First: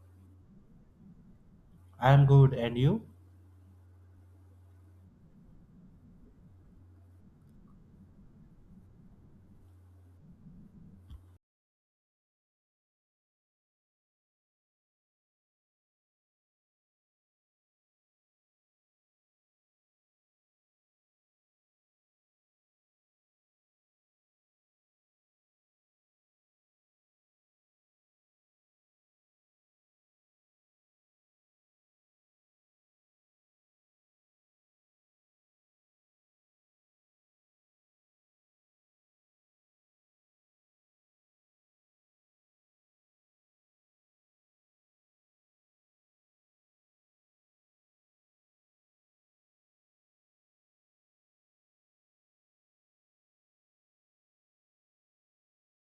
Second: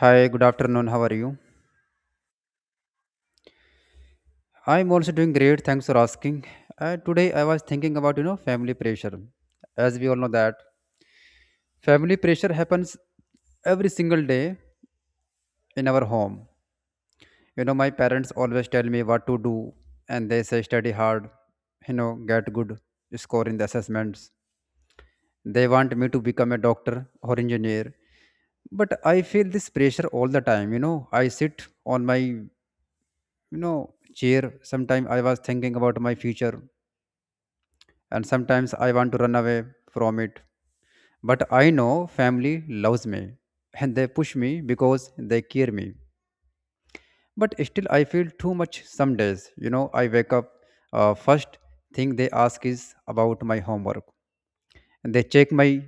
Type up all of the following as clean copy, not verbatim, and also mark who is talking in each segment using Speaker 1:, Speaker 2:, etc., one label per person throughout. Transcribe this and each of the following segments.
Speaker 1: Hi, good afternoon. How are you?
Speaker 2: I'm good, and you?
Speaker 1: I'm also doing great. Thanks for asking. Today I was thinking about family pressure. As we all know that family pressure happens every single day in our home. My parents always tell me what to do, and they say study hard, get good score in the assessments. They want me to become a doctor or engineer, but I feel this pressure all the time. I sit on my know chair. Sometimes I was thinking about my future and sometimes I want to run away from it. But I know family loves me and they push me because they care me. But still, I feel too much some days. I wake up, first thing they ask is about my homework. They check my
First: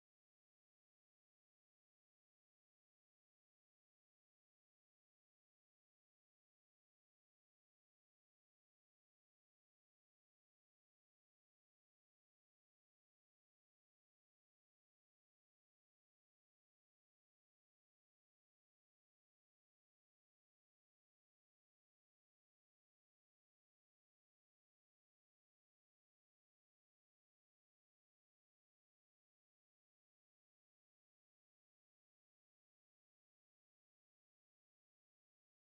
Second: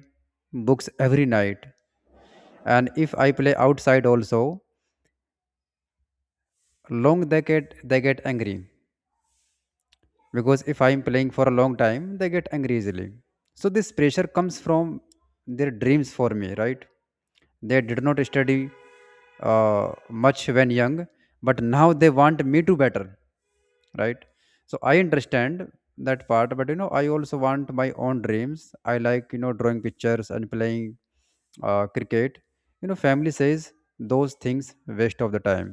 Speaker 1: books every night. And if I play outside also, they get angry because if I'm playing for a long time they get angry easily. So this pressure comes from their dreams for me, right? They did not study uh, much when young, but now they want me to better, right? So I understand that part, but I also want my own dreams. I like drawing pictures and playing cricket. You know, family says those things waste of the time.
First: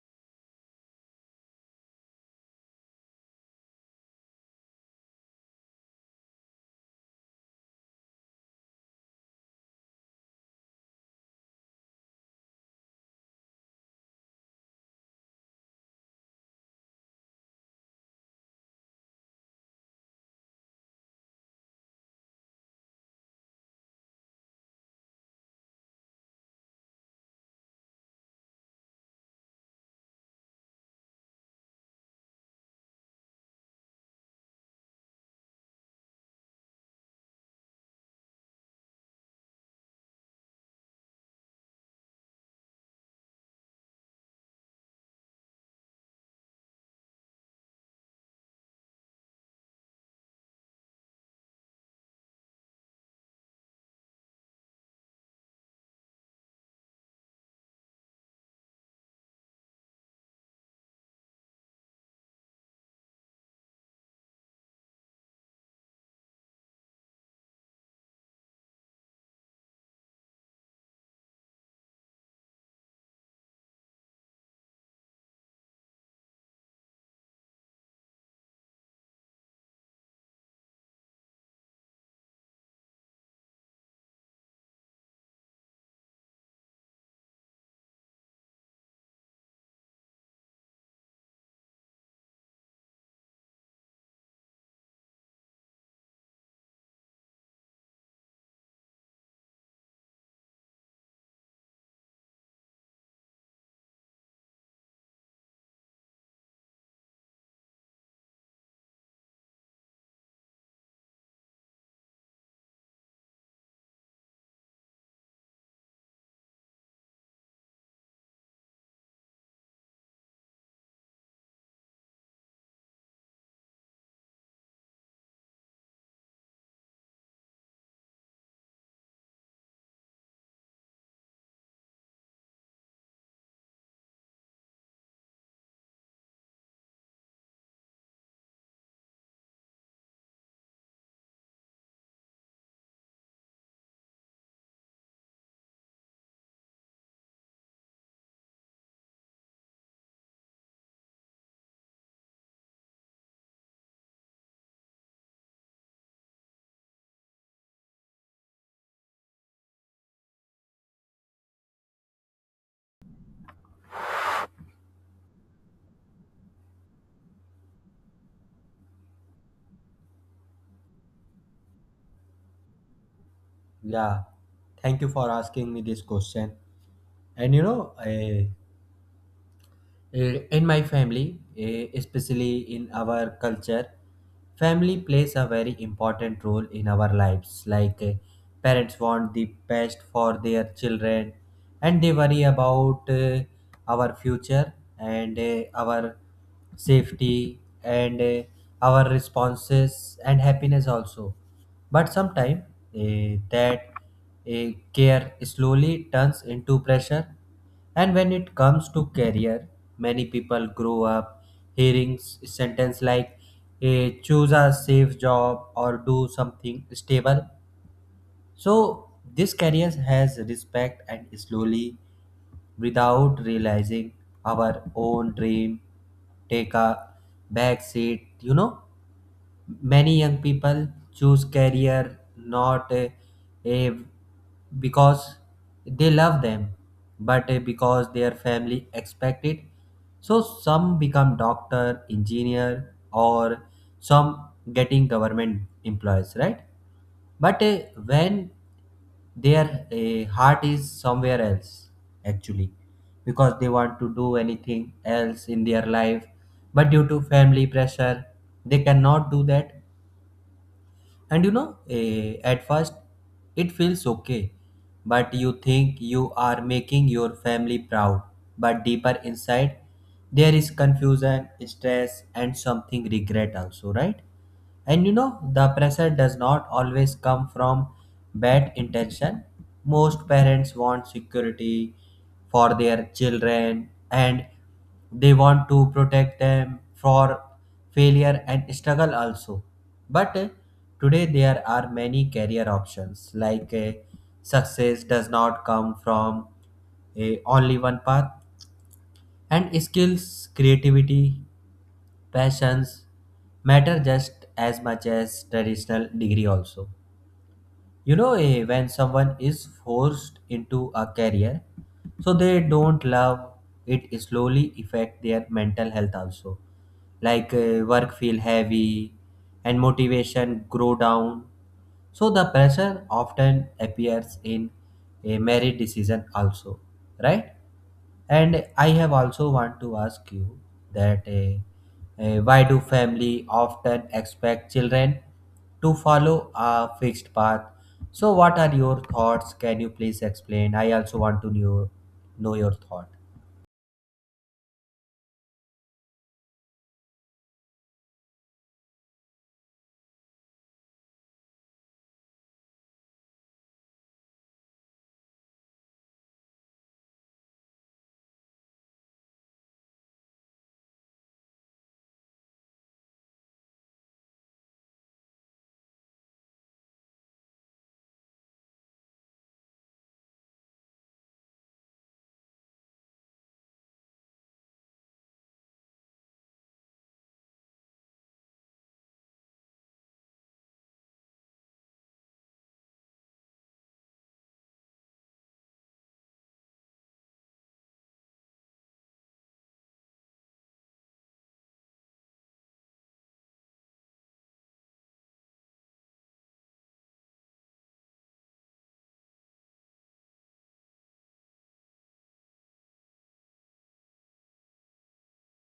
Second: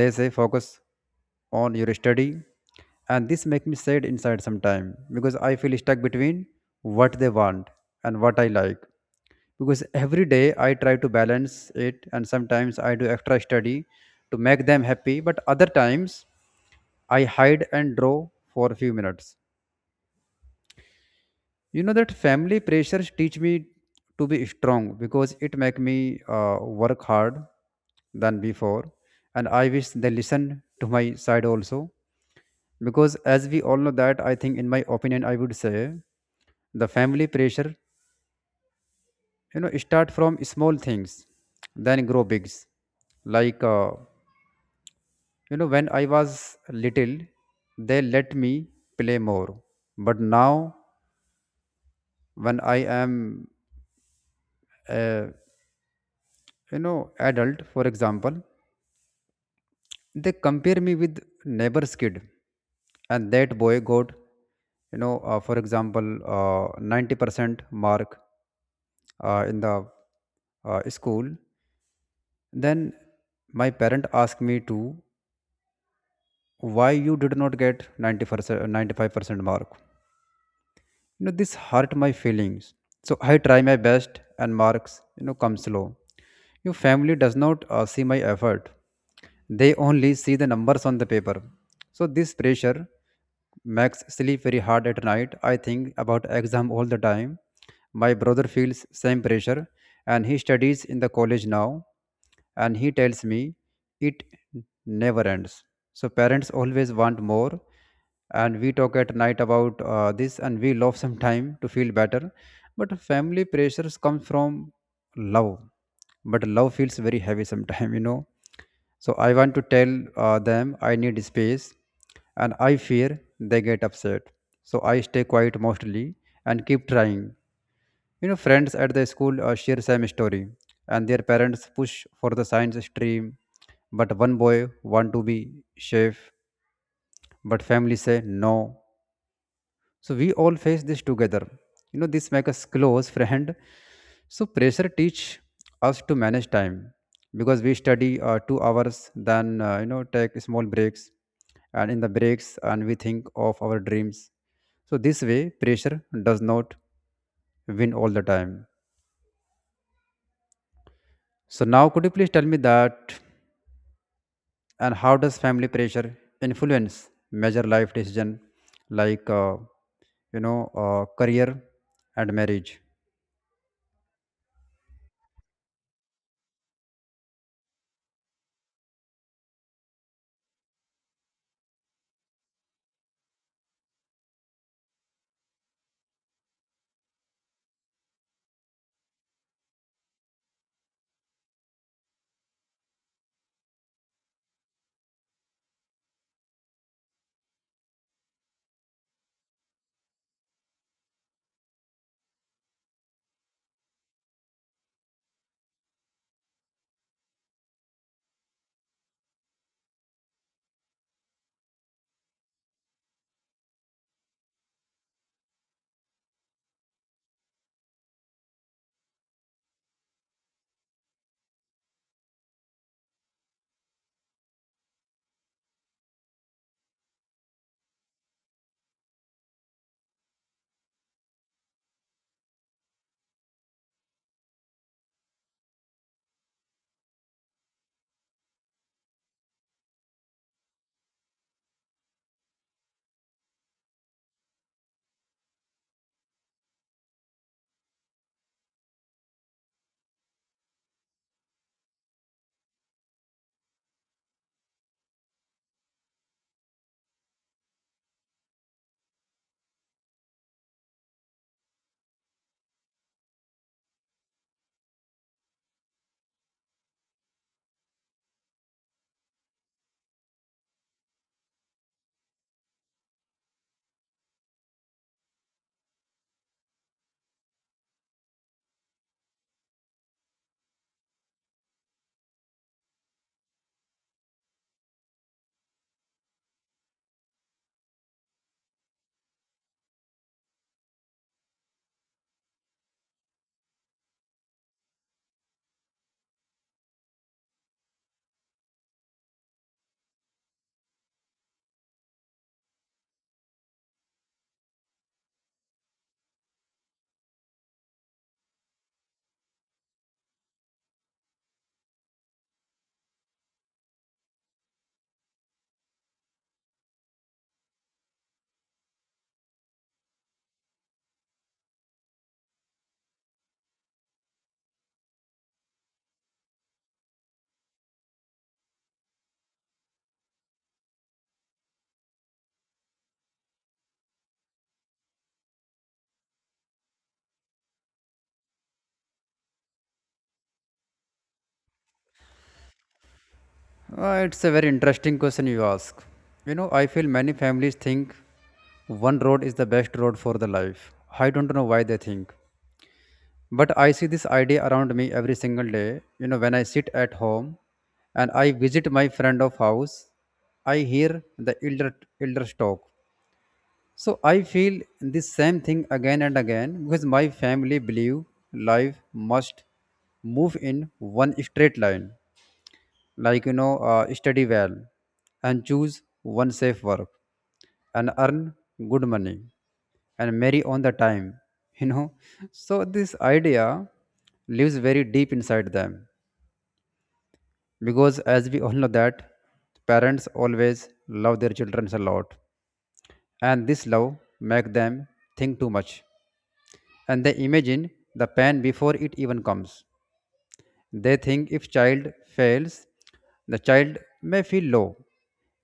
Speaker 1: They say focus on your study, and this make me sad inside sometime because I feel stuck between what they want and what I like, because every day I try to balance it, and sometimes I do extra study to make them happy, but other times I hide and draw for a few minutes. You know that family pressures teach me to be strong, because it make me work hard than before. And I wish they listen to my side also, because as we all know that I think, in my opinion, I would say the family pressure start from small things then grow bigs, like when I was little they let me play more, but now when I am a, you know adult, for example, they compare me with neighbor's kid, and that boy got for example 90% mark in the school. Then my parent asked me to why you did not get 90%, 95% mark. You know, this hurt my feelings. So I try my best and marks come slow. Your family does not see my effort. They only see the numbers on the paper. So this pressure makes sleep very hard at night. I think about exam all the time. My brother feels same pressure, and he studies in the college now, and he tells me it never ends. So parents always want more, and we talk at night about this, and we love some time to feel better. But family pressures come from love, but love feels very heavy sometimes, you know. So I want to tell them I need space, and I fear they get upset, so I stay quiet mostly and keep trying. Friends at the school share same story, and their parents push for the science stream. But one boy want to be chef, but family say no. So we all face this together. You know, this make us close friend. So pressure teach us to manage time, because we study 2 hours, then take small breaks, and in the breaks and we think of our dreams. So this way, pressure does not win all the time. So now could you please tell me that and how does family pressure influence major life decision, like career and marriage?
Speaker 2: Yeah, thank you for asking me this question. And you know, in my family, especially in our culture, family plays a very important role in our lives. Like parents want the best for their children, and they worry about our future and our safety and our responses and happiness also. But sometimes that care slowly turns into pressure. And when it comes to career, many people grow up hearing sentence like choose a safe job or do something stable, so this career has respect. And slowly, without realizing our own dream, take a back seat. You know, many young people choose career not eh, because they love them, but because their family expect it. So some become doctor, engineer, or some getting government employees, right? But when their heart is somewhere else actually, because they want to do anything else in their life, but due to family pressure they cannot do that. And you know, at first it feels okay, but you think you are making your family proud. But deeper inside there is confusion, stress and something regret also, right? And you know, the pressure does not always come from bad intention. Most parents want security for their children, and they want to protect them for failure and struggle also. But today there are many career options. Like success does not come from only one path, and skills, creativity, passions matter just as much as traditional degree also. You know, when someone is forced into a career so they don't love it, slowly affect their mental health also. Like work feel heavy and motivation grow down. So the pressure often appears in a married decision also, right? And I have also want to ask you that, why do family often expect children to follow a fixed path? So what are your thoughts? Can you please explain? I also want to know your thought.
Speaker 1: It's a very interesting question you ask. You know, I feel many families think one road is the best road for the life. I don't know why they think. But I see this idea around me every single day. You know, when I sit at home and I visit my friend of house, I hear the elders talk. So I feel this same thing again and again, because my family believe life must move in one straight line, like study well and choose one safe work and earn good money and marry on the time, you know. So this idea lives very deep inside them, because, as we all know, that parents always love their children a lot, and this love make them think too much, and they imagine the pain before it even comes. They think if child fails, the child may feel low.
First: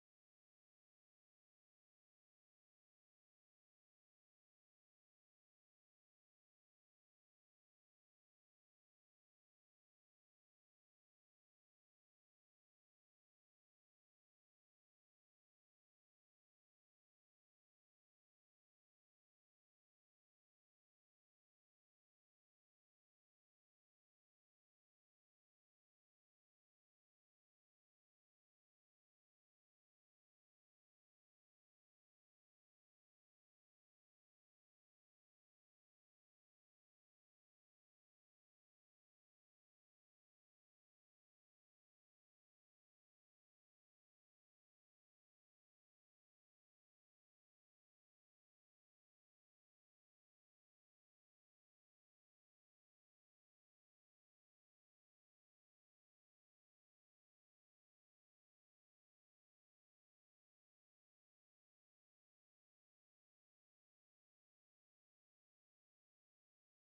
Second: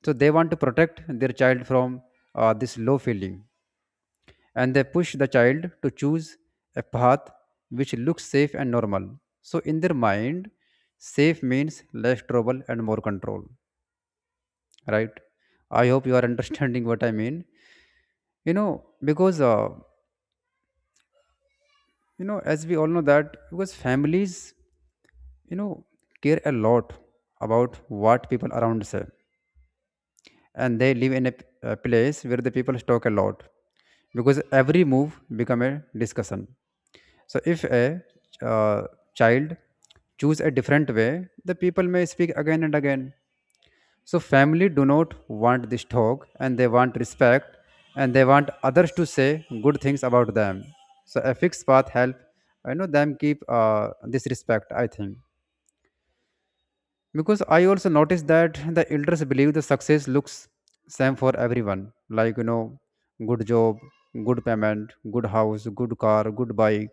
Speaker 1: So they want to protect their child from this low feeling, and they push the child to choose a path which looks safe and normal. So in their mind, safe means less trouble and more control, right? I hope you are understanding what I mean. You know, because as we all know that because families you know care a lot about what people around say, and they live in a place where the people talk a lot, because every move become a discussion. So if a uh, child choose a different way, the people may speak again and again. So family do not want this talk, and they want respect, and they want others to say good things about them. So a fixed path help I know them keep this respect, I think. Because I also noticed that the elders believe the success looks same for everyone, like good job, good payment, good house, good car, good bike.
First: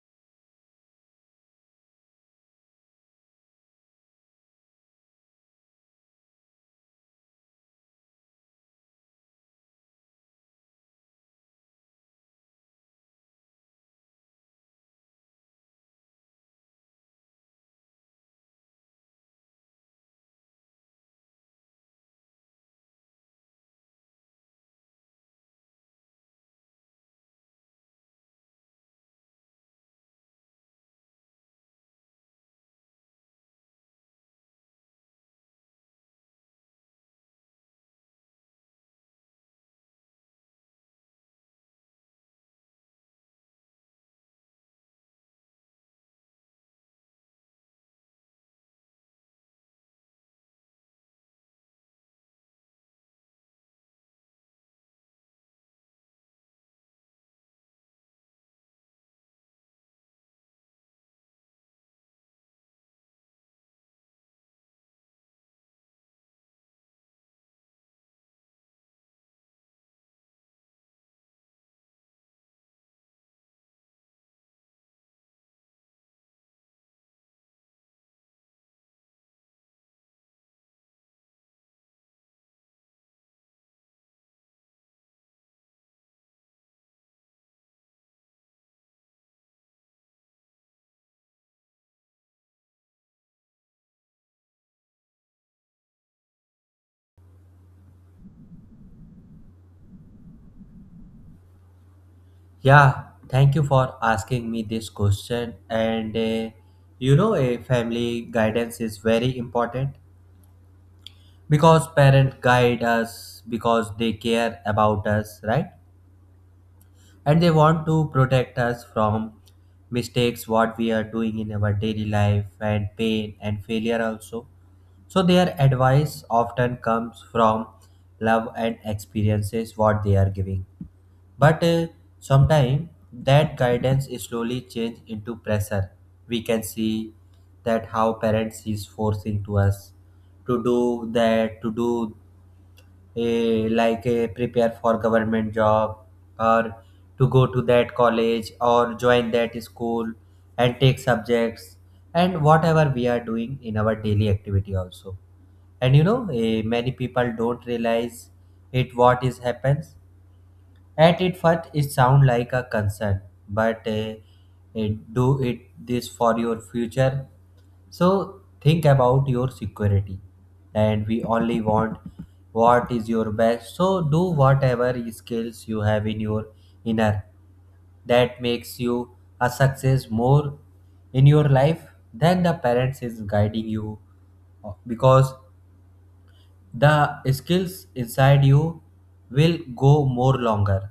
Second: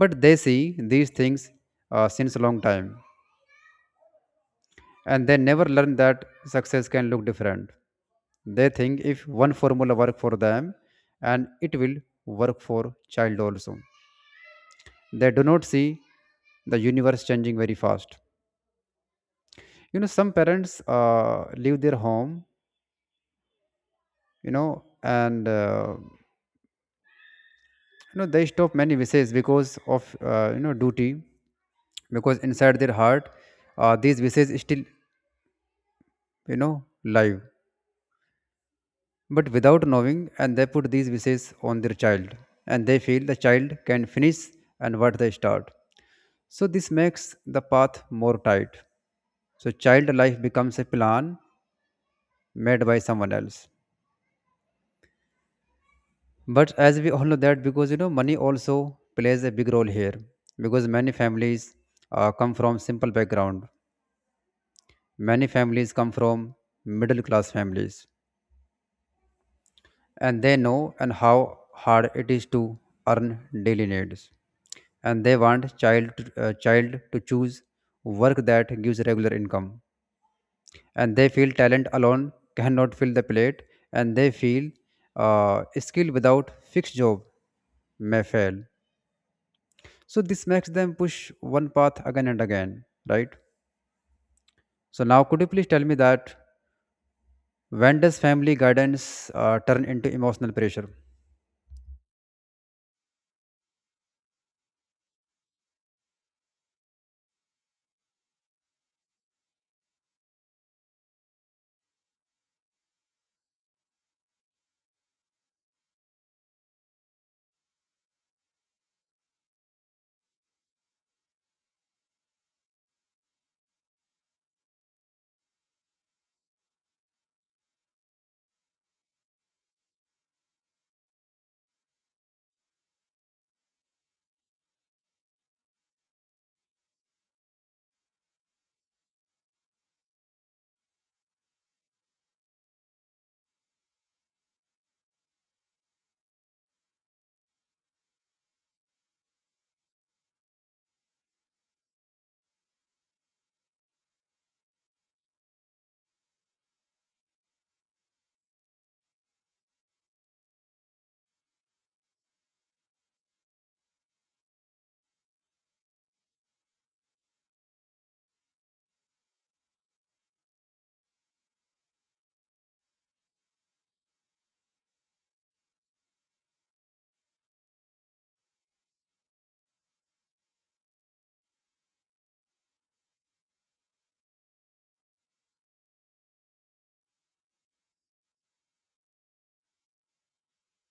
Speaker 1: But they see these things since a long time, and they never learn that success can look different. They think if one formula work for them, and it will work for child also. They do not see the universe changing very fast. You know, some parents uh, leave their home, and they stop many wishes because of duty, because inside their heart these wishes still you know live, but without knowing, and they put these wishes on their child, and they feel the child can finish and what they start. So this makes the path more tight. So child life becomes a plan made by someone else. But as we all know that, because money also plays a big role here, because many families come from simple background. Many families come from middle class families, and they know and how hard it is to earn daily needs, and they want child to choose work that gives regular income. And they feel talent alone cannot fill the plate, and they feel skill without fixed job may fail. So this makes them push one path again and again, right? So now, could you please tell me that when does family guidance turn into emotional pressure?
Speaker 2: Yeah, thank you for asking me this question. And you know, a family guidance is very important because parents guide us because they care about us, right? And they want to protect us from mistakes what we are doing in our daily life, and pain and failure also. So their advice often comes from love and experiences what they are giving. But sometimes that guidance is slowly changed into pressure. We can see that how parents is forcing to us to do that, to do like prepare for government job, or to go to that college or join that school, and take subjects and whatever we are doing in our daily activity also. And you know, many people don't realize it, what is happens. At it first, it sounds like a concern, but do it this for your future. So think about your security, and we only want what is your best. So do whatever skills you have in your inner that makes you a success more in your life than the parents is guiding you, because the skills inside you will go more longer.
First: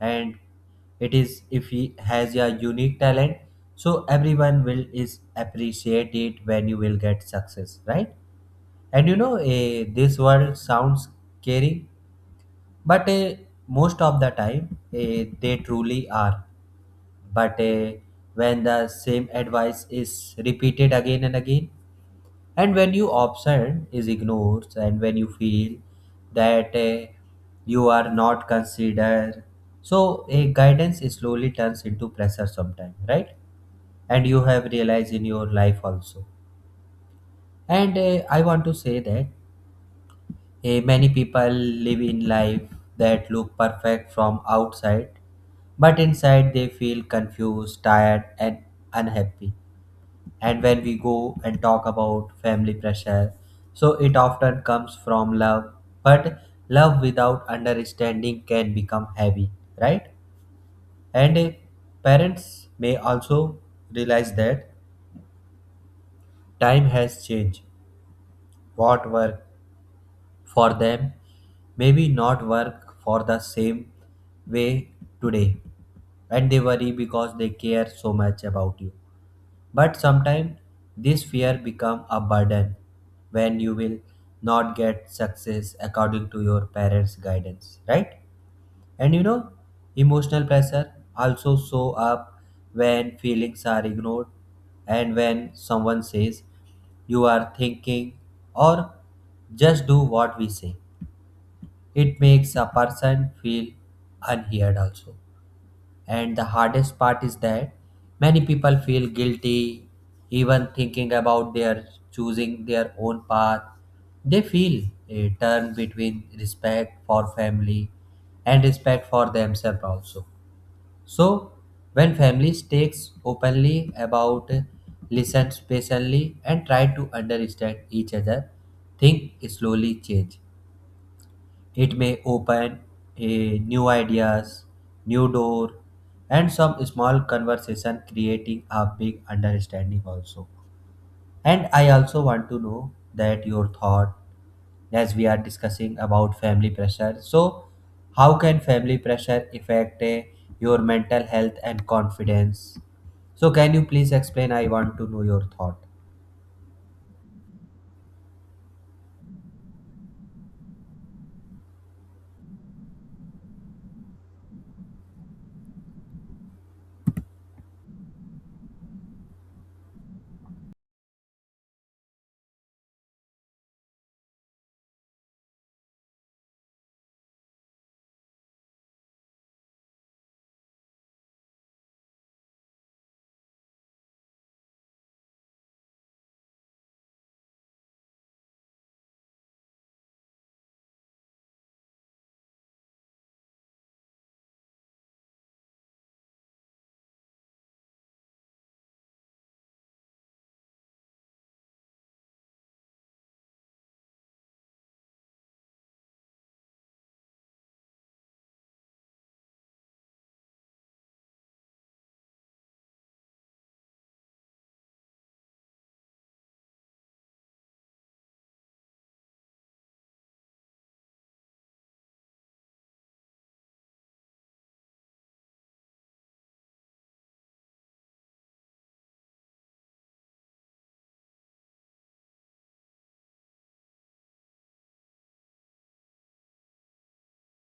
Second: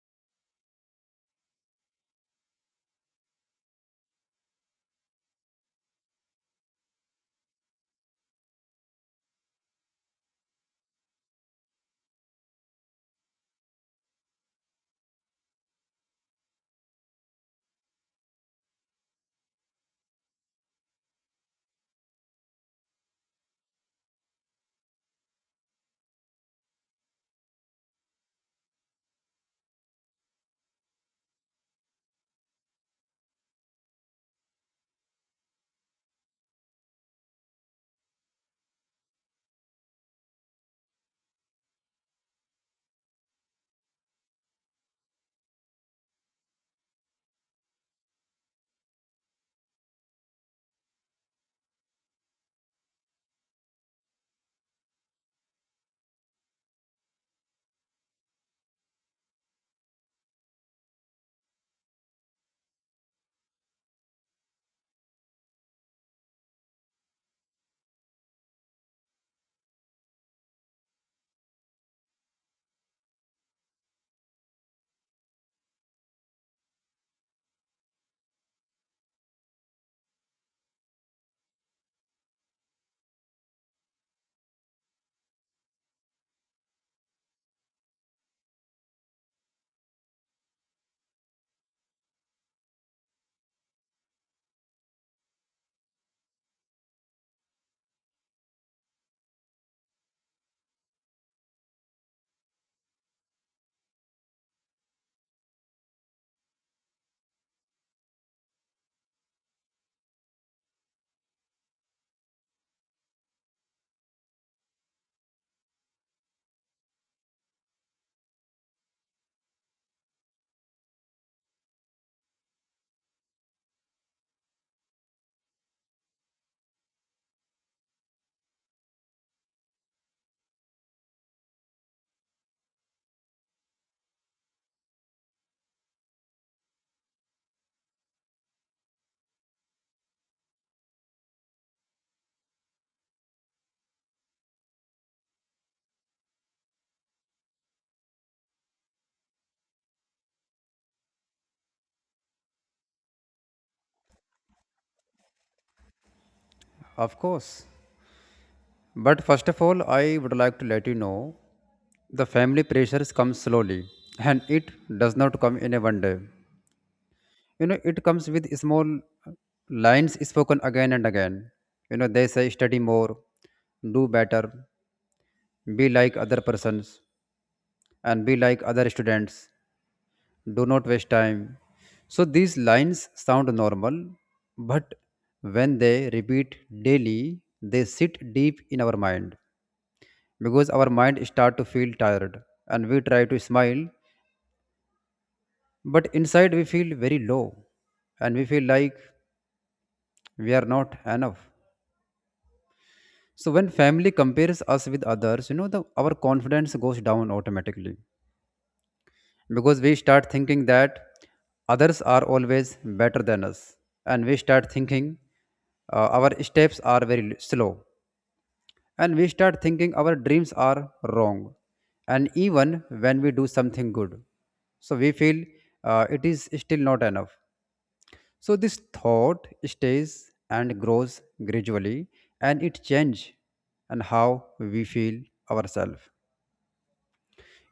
Speaker 2: And it is if he has a unique talent, so everyone will is appreciate it when you will get success, right? And you know, this world sounds scary, but most of the time they truly are. But when the same advice is repeated again and again, and when you option is ignored, and when you feel that you are not considered, so a guidance slowly turns into pressure sometime, right? And you have realized in your life also. And I want to say that many people live in life that look perfect from outside, but inside they feel confused, tired and unhappy. And when we go and talk about family pressure, so it often comes from love, but love without understanding can become heavy, right? And parents may also realize that time has changed. What worked for them maybe not work for the same way today, and they worry because they care so much about you. But sometimes this fear become a burden when you will not get success according to your parents' guidance, right? And you know, emotional pressure also show up when feelings are ignored, and when someone says you are thinking, or just do what we say. It makes a person feel unheard also. And the hardest part is that many people feel guilty even thinking about their choosing their own path. They feel a turn between respect for family and respect for themselves also. So when family takes openly about, listens patiently and try to understand each other, think slowly change. It may open a new ideas, new door, and some small conversation creating a big understanding also. And I also want to know that your thought, as we are discussing about family pressure. So how can family pressure affect your mental health and confidence? So, can you please explain? I want to know your thought.
Speaker 1: Of course. But first of all, I would like to let you know the family pressures come slowly, and it does not come in a one day. You know, it comes with small lines spoken again and again. You know, they say study more, do better, be like other persons, and be like other students do not waste time. So these lines sound normal, but when they repeat daily, they sit deep in our mind, because our mind start to feel tired, and we try to smile, but inside we feel very low, and we feel like we are not enough. So when family compares us with others, the our confidence goes down automatically, because we start thinking that others are always better than us, and we start thinking our steps are very slow, and we start thinking our dreams are wrong, and even when we do something good, so we feel it is still not enough. So this thought stays and grows gradually, and it changes and how we feel ourselves.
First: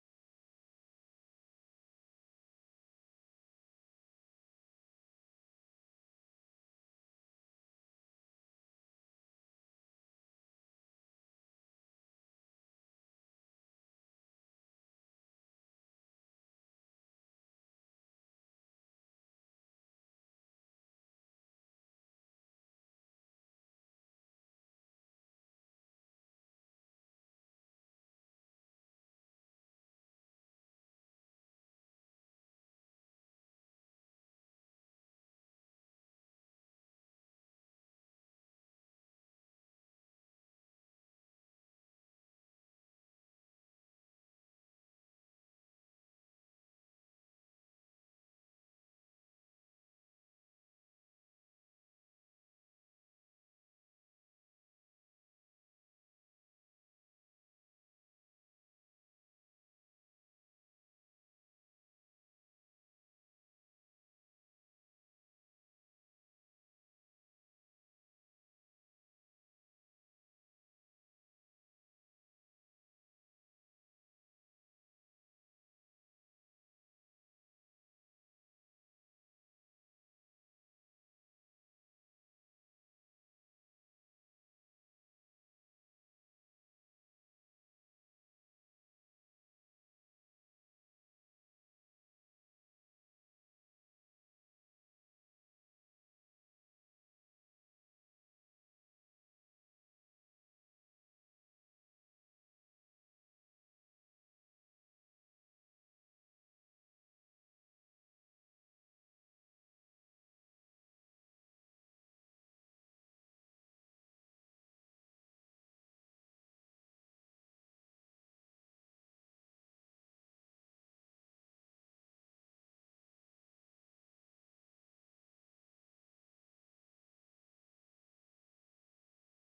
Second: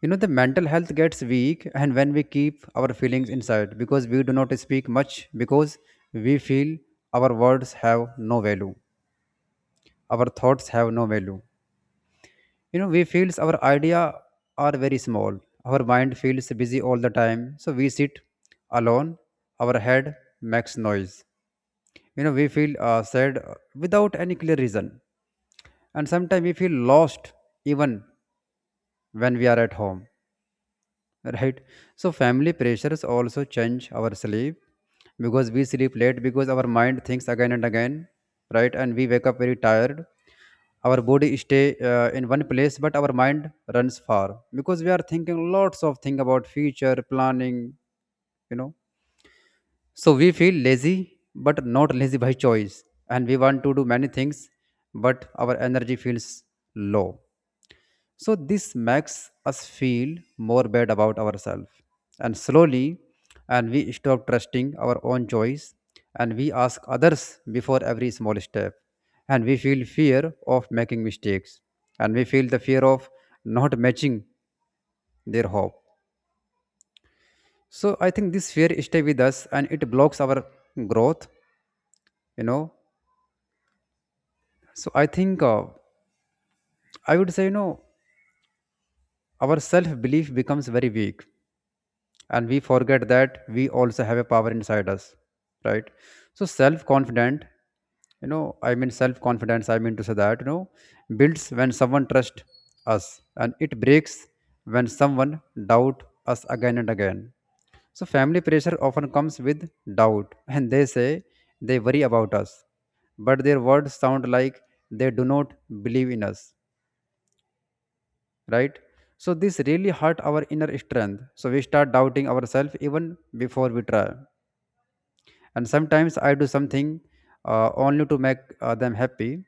Speaker 1: You know, the mental health gets weak, and when we keep our feelings inside, because we do not speak much, because we feel our words have no value, our thoughts have no value. You know, we feels our idea are very small. Our mind feels busy all the time, so we sit alone. Our head makes noise. We feel sad without any clear reason, and sometimes we feel lost even when we are at home, right? So family pressures also change our sleep, because we sleep late, because our mind thinks again and again, right? And we wake up very tired. Our body stay in one place, but our mind runs far because we are thinking lots of thing about future planning you know so we feel lazy, but not lazy by choice. And we want to do many things, but our energy feels low. So this makes us feel more bad about ourselves. And slowly, and we stop trusting our own choice, and we ask others before every small step. And we feel fear of making mistakes. And we feel the fear of not matching their hope. So I think this fear stay with us and it blocks our growth, you know. So I think I would say, our self belief becomes very weak, and we forget that we also have a power inside us, right? So self confident you know I mean self confidence I mean to say that builds when someone trusts us, and it breaks when someone doubt us again and again. So family pressure often comes with doubt and they say they worry about us, but their words sound like they do not believe in us, right? So this really hurt our inner strength. So we start doubting ourselves even before we try. And sometimes I do something only to make them happy,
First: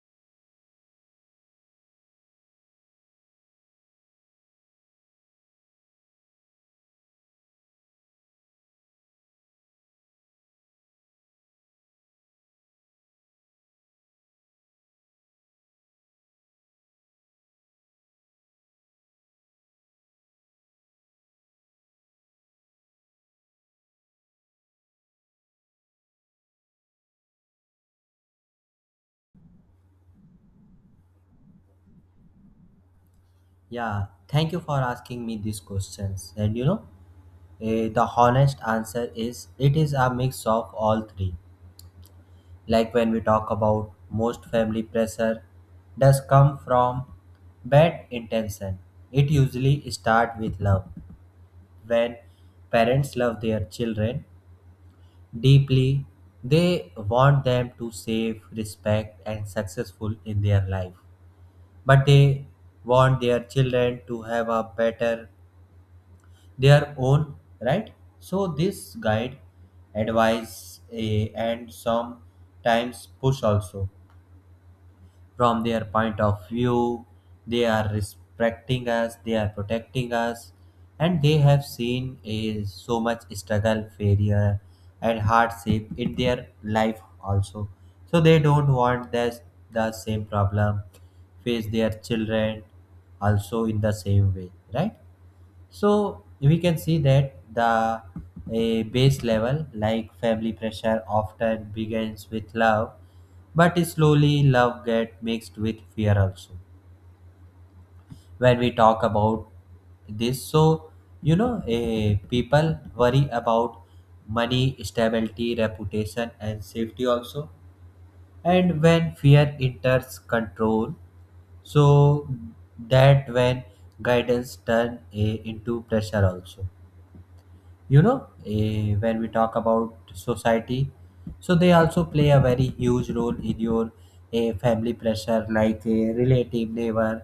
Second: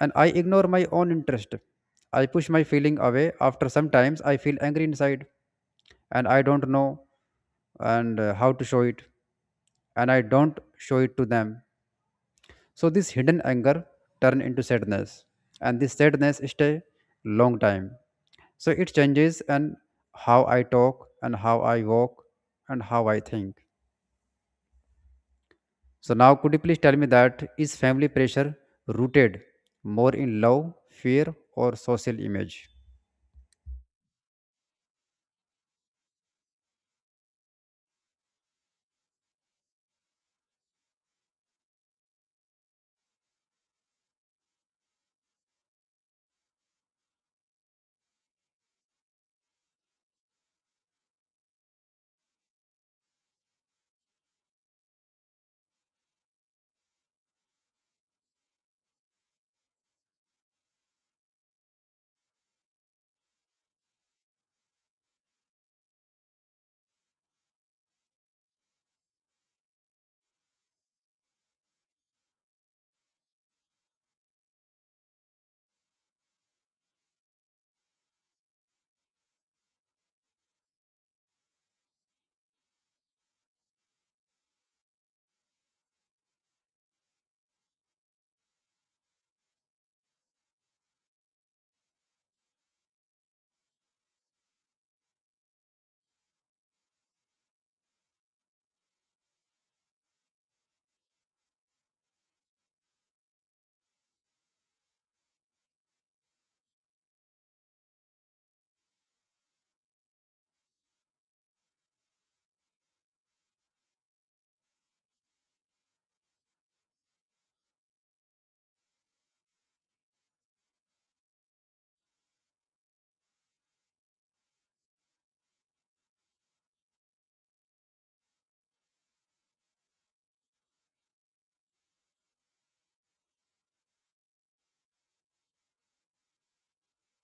Speaker 1: and I ignore my own interest. I push my feeling away. After sometimes I feel angry inside, and I don't know and how to show it, and I don't show it to them. So this hidden anger turn into sadness, and this sadness stay long time. So it changes and how I talk and how I walk and how I think. So now could you please tell me that is family pressure rooted more in love, fear or social image?
Speaker 2: Yeah, thank you for asking me these questions. And you know, the honest answer is it is a mix of all three. Like when we talk about most family pressure does come from bad intention. It usually start with love. When parents love their children deeply, they want them to save, respect and successful in their life. But they want their children to have a better their own, right? So this guide, advice and sometimes push also, from their point of view they are respecting us, they are protecting us. And they have seen a so much struggle, failure and hardship in their life also. So they don't want that the same problem face their children also in the same way, right? So we can see that the a base level, like family pressure, often begins with love, but slowly love get mixed with fear also. When we talk about this, so you know, a people worry about money, stability, reputation, and safety also. And when fear enters control, so that when guidance turn a into pressure also. You know, when we talk about society, so they also play a very huge role in your family pressure, like a relative, neighbor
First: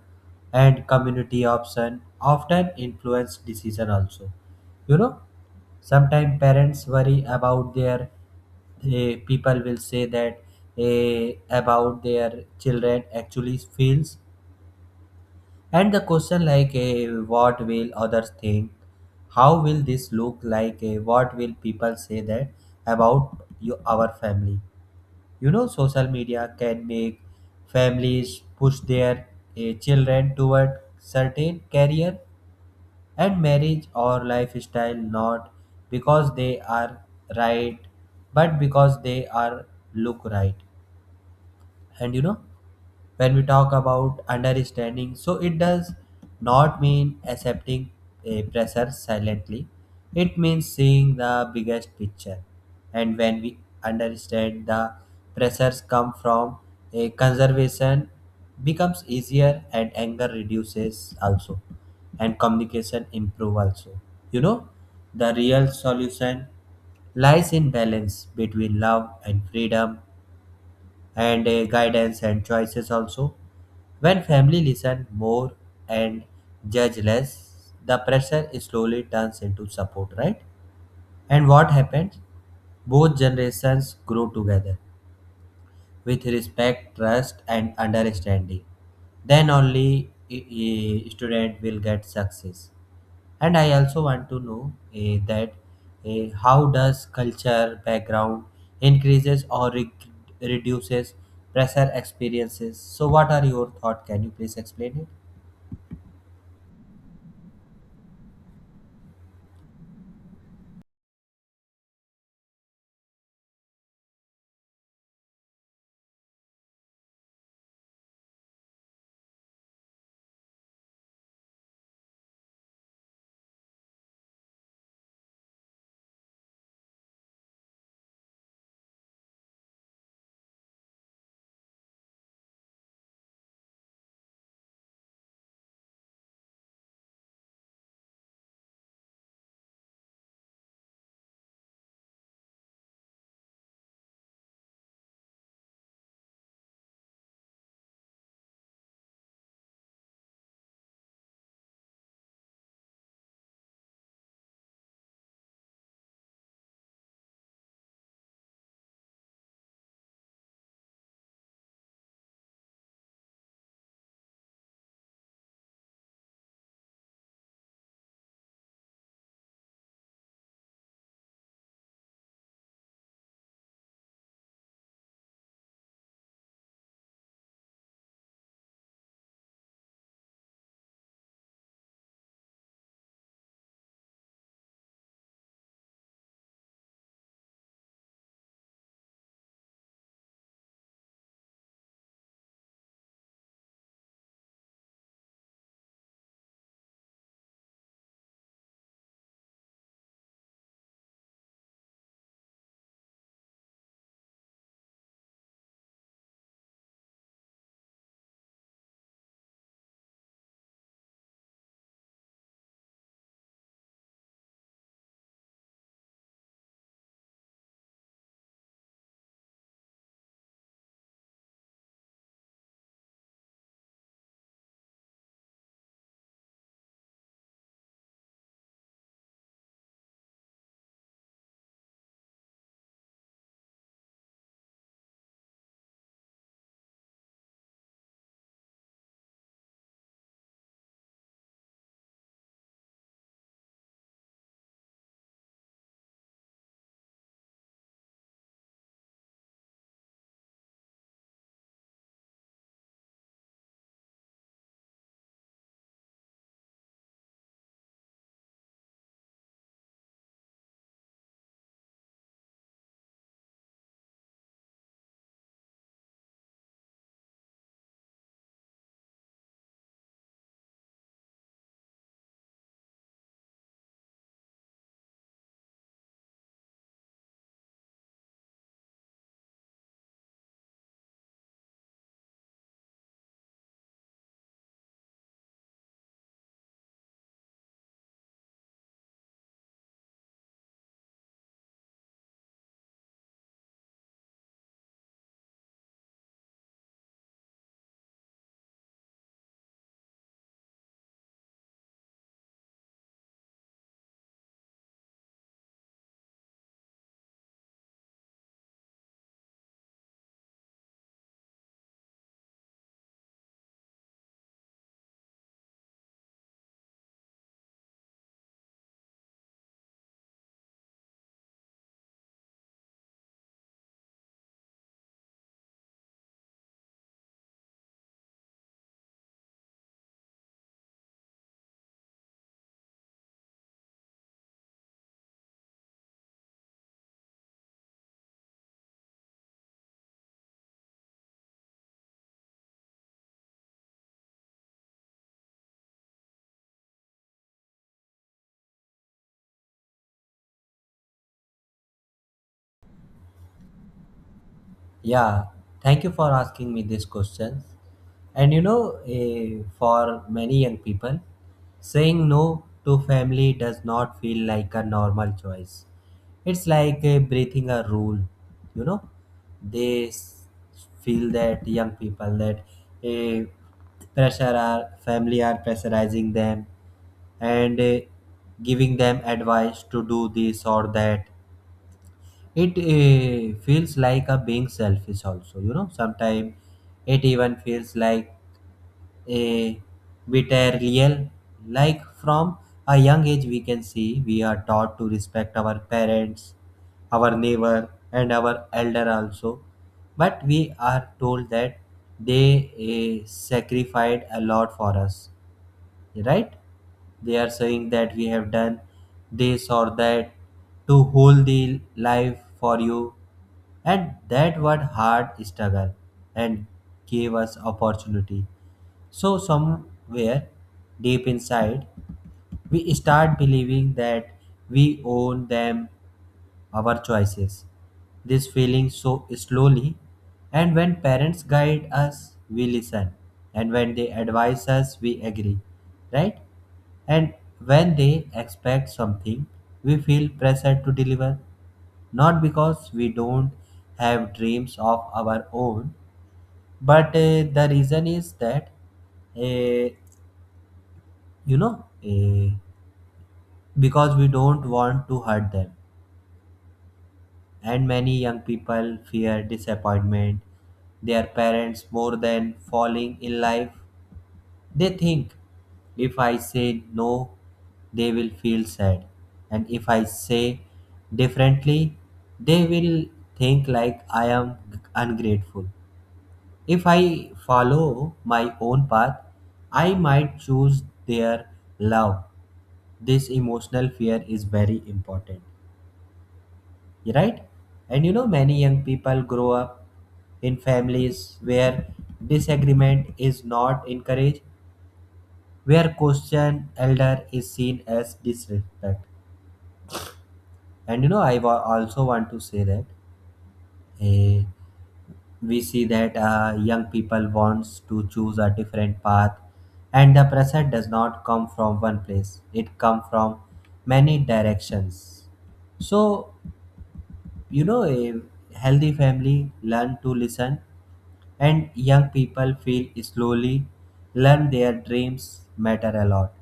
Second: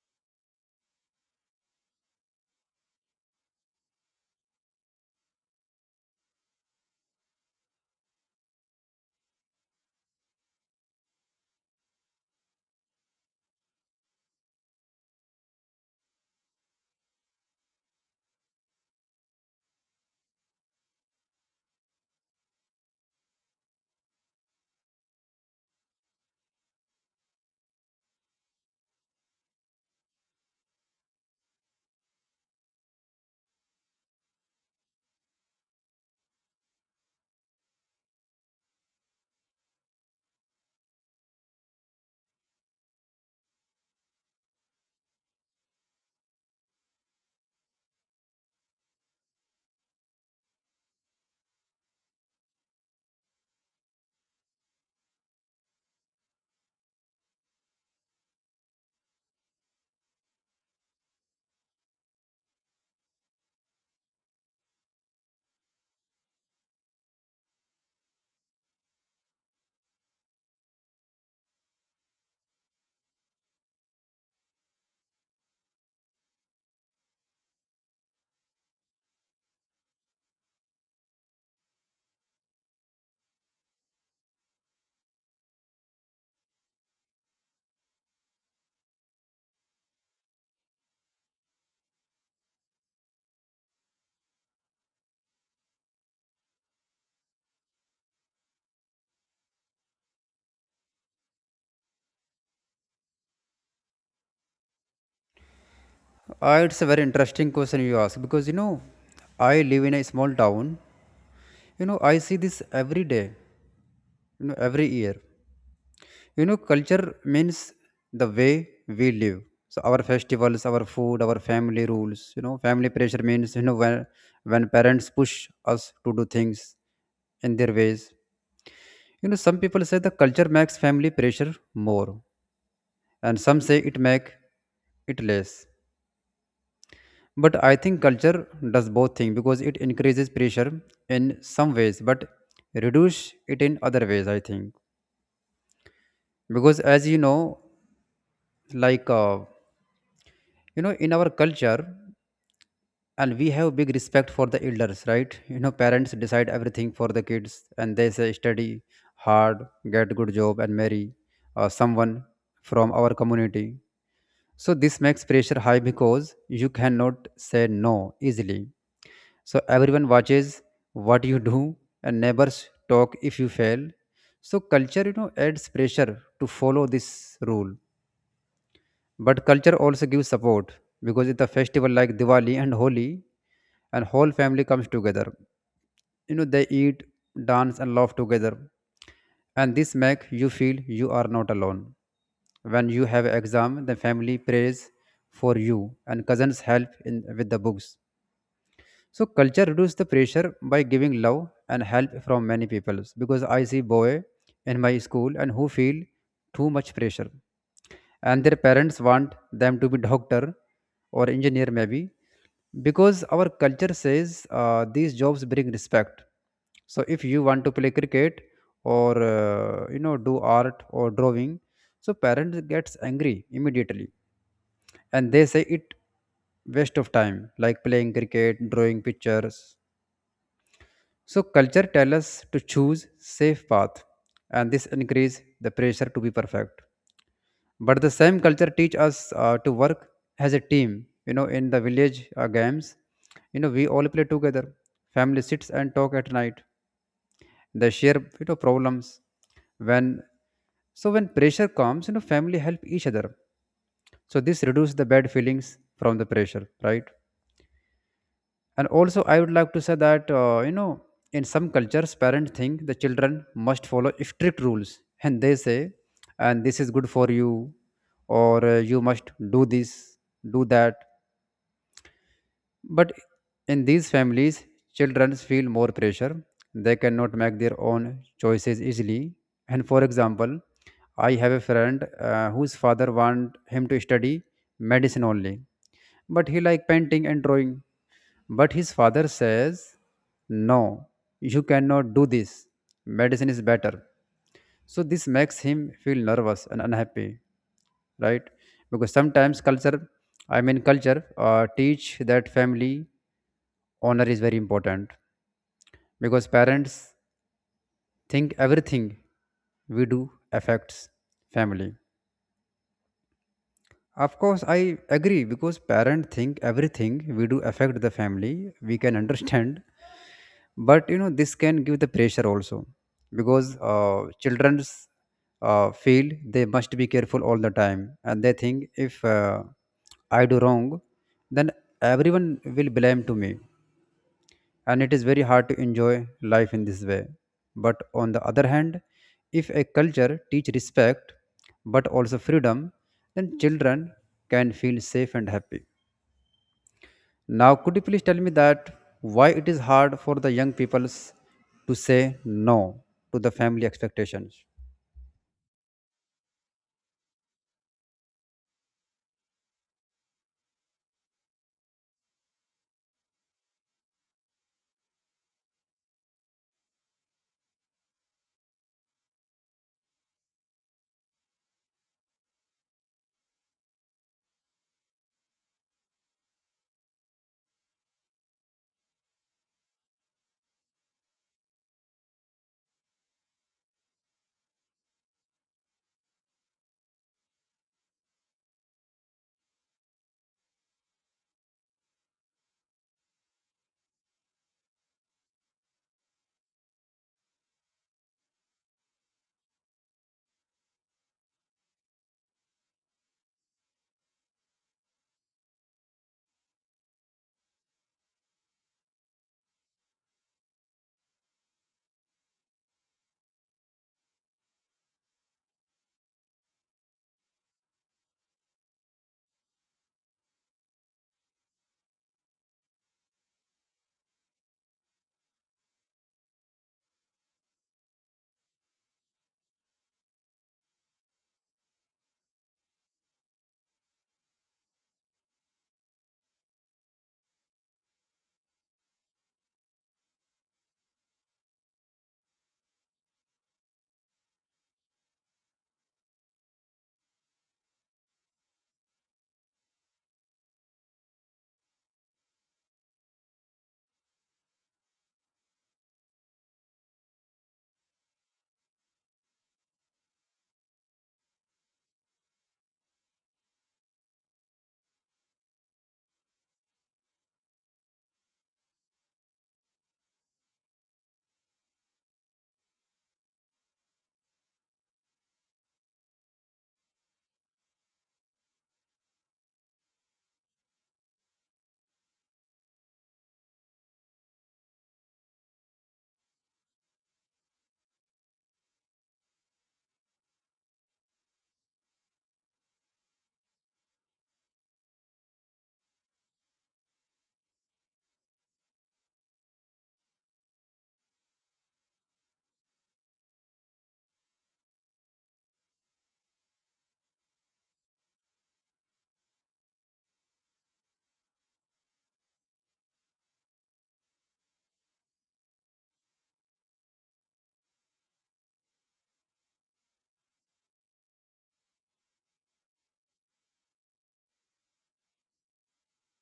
Speaker 2: and community option often influence decision also. You know, sometimes parents worry about their people will say that about their children actually feels, and the question like what will others think? How will this look like? What will people say that about you, our family? You know, social media can make families push their children toward certain career and marriage or lifestyle, not because they are right but because they are look right. And you know, when we talk about understanding, so it does not mean accepting a pressure silently. It means seeing the biggest picture. And when we understand the pressures come from a conservation, becomes easier, and anger reduces also, and communication improve also. You know, the real solution lies in balance between love and freedom, and guidance and choices also. When family listen more and judge less, the pressure slowly turns into support, right? And what happens? Both generations grow together with respect, trust, and understanding. Then only a student will get success. And I also want to know, that how does culture background increases or reduces pressure experiences? So what are your thoughts? Can you please explain it?
Speaker 1: It's a very interesting question you ask, because I live in a small town. I see this every day, every year. Culture means the way we live. So our festivals, our food, our family rules. Family pressure means when parents push us to do things in their ways. Some people say the culture makes family pressure more, and some say it make it less. But I think culture does both things because it increases pressure in some ways, but reduce it in other ways. I think, because as you know, like in our culture and we have big respect for the elders, right? Parents decide everything for the kids, and they say study hard, get good job, and marry someone from our community. So this makes pressure high because you cannot say no easily. So everyone watches what you do, and neighbors talk if you fail. So culture adds pressure to follow this rule. But culture also gives support because it's a festival like Diwali and Holi, and whole family comes together. They eat, dance, and laugh together, and this makes you feel you are not alone. When you have exam, the family prays for you, and cousins help in with the books. So culture reduces the pressure by giving love and help from many people, because I see boy in my school and who feel too much pressure, and their parents want them to be doctor or engineer maybe, because our culture says these jobs bring respect. So if you want to play cricket or do art or drawing, so parents gets angry immediately, and they say it waste of time like playing cricket, drawing pictures. So culture tells us to choose safe path, and this increase the pressure to be perfect. But the same culture teach us to work as a team. In the village games, we all play together. Family sits and talk at night. They share problems. When when pressure comes, family help each other. So this reduces the bad feelings from the pressure, right? And also I would like to say that in some cultures parents think the children must follow strict rules, and they say and this is good for you, or you must do this, do that. But in these families children feel more pressure. They cannot make their own choices easily. And for example, I have a friend whose father want him to study medicine only, but he like painting and drawing. But his father says, "No, you cannot do this. Medicine is better." So this makes him feel nervous and unhappy, right? Because sometimes culture, I mean culture, teach that family honor is very important, because parents think everything we do affects family. Of course, I agree because parents think everything we do affect the family. We can understand, but this can give the pressure also, because children's feel they must be careful all the time, and they think if I do wrong, then everyone will blame to me, and it is very hard to enjoy life in this way. But on the other hand, if a culture teach respect but also freedom, then children can feel safe and happy. Now, could you please tell me that why it is hard for the young peoples to say no to the family expectations?
Speaker 2: Yeah, thank you for asking me these questions. And you know, for many young people, saying no to family does not feel like a normal choice. It's like breathing a rule, you know. They feel that young people that eh, pressure are family are pressurizing them, and giving them advice to do this or that. It feels like a being selfish also, you know. Sometimes it even feels like a betrayal. Like from a young age we can see we are taught to respect our parents, our neighbor and our elder also. But we are told that they sacrificed a lot for us, right? They are saying that we have done this or that to hold the life for you, and that what hard struggle and gave us opportunity. So somewhere deep inside, we start believing that we own them our choices. This feeling so slowly, and when parents guide us, we listen, and when they advise us, we agree, right? And when they expect something, we feel pressure to deliver, not because we don't have dreams of our own, but the reason is that, uh, you know, uh, because we don't want to hurt them. And many young people fear disappointment their parents more than falling in life. They think if I say no, they will feel sad, and if I say differently, they will think like I am ungrateful. If I follow my own path, I might choose their love. This emotional fear is very important, right? And you know, many young people grow up in families where disagreement is not encouraged, where question elder is seen as disrespect. And you know, also want to say that eh, we see that young people wants to choose a different path, and the pressure does not come from one place, it come from many directions. So you know, a healthy family learn to listen, and young people feel slowly learn their dreams matter a lot.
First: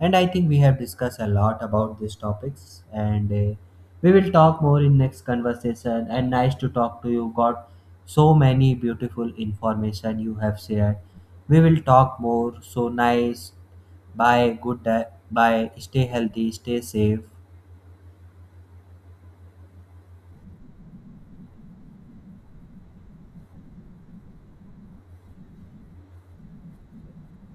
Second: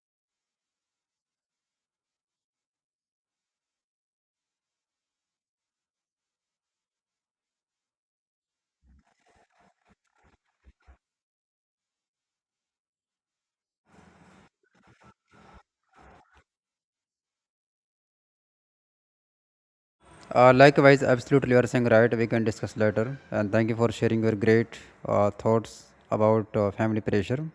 Speaker 2: And I think we have discussed a lot about these topics. And we will talk more in next conversation, and nice to talk to you. Got so many beautiful information you have shared. We will talk more. So nice, bye, good day. Bye, stay healthy, stay safe.
Speaker 1: Likewise, absolutely, you are saying right. We can discuss later. And thank you for sharing your great thoughts about family pressure.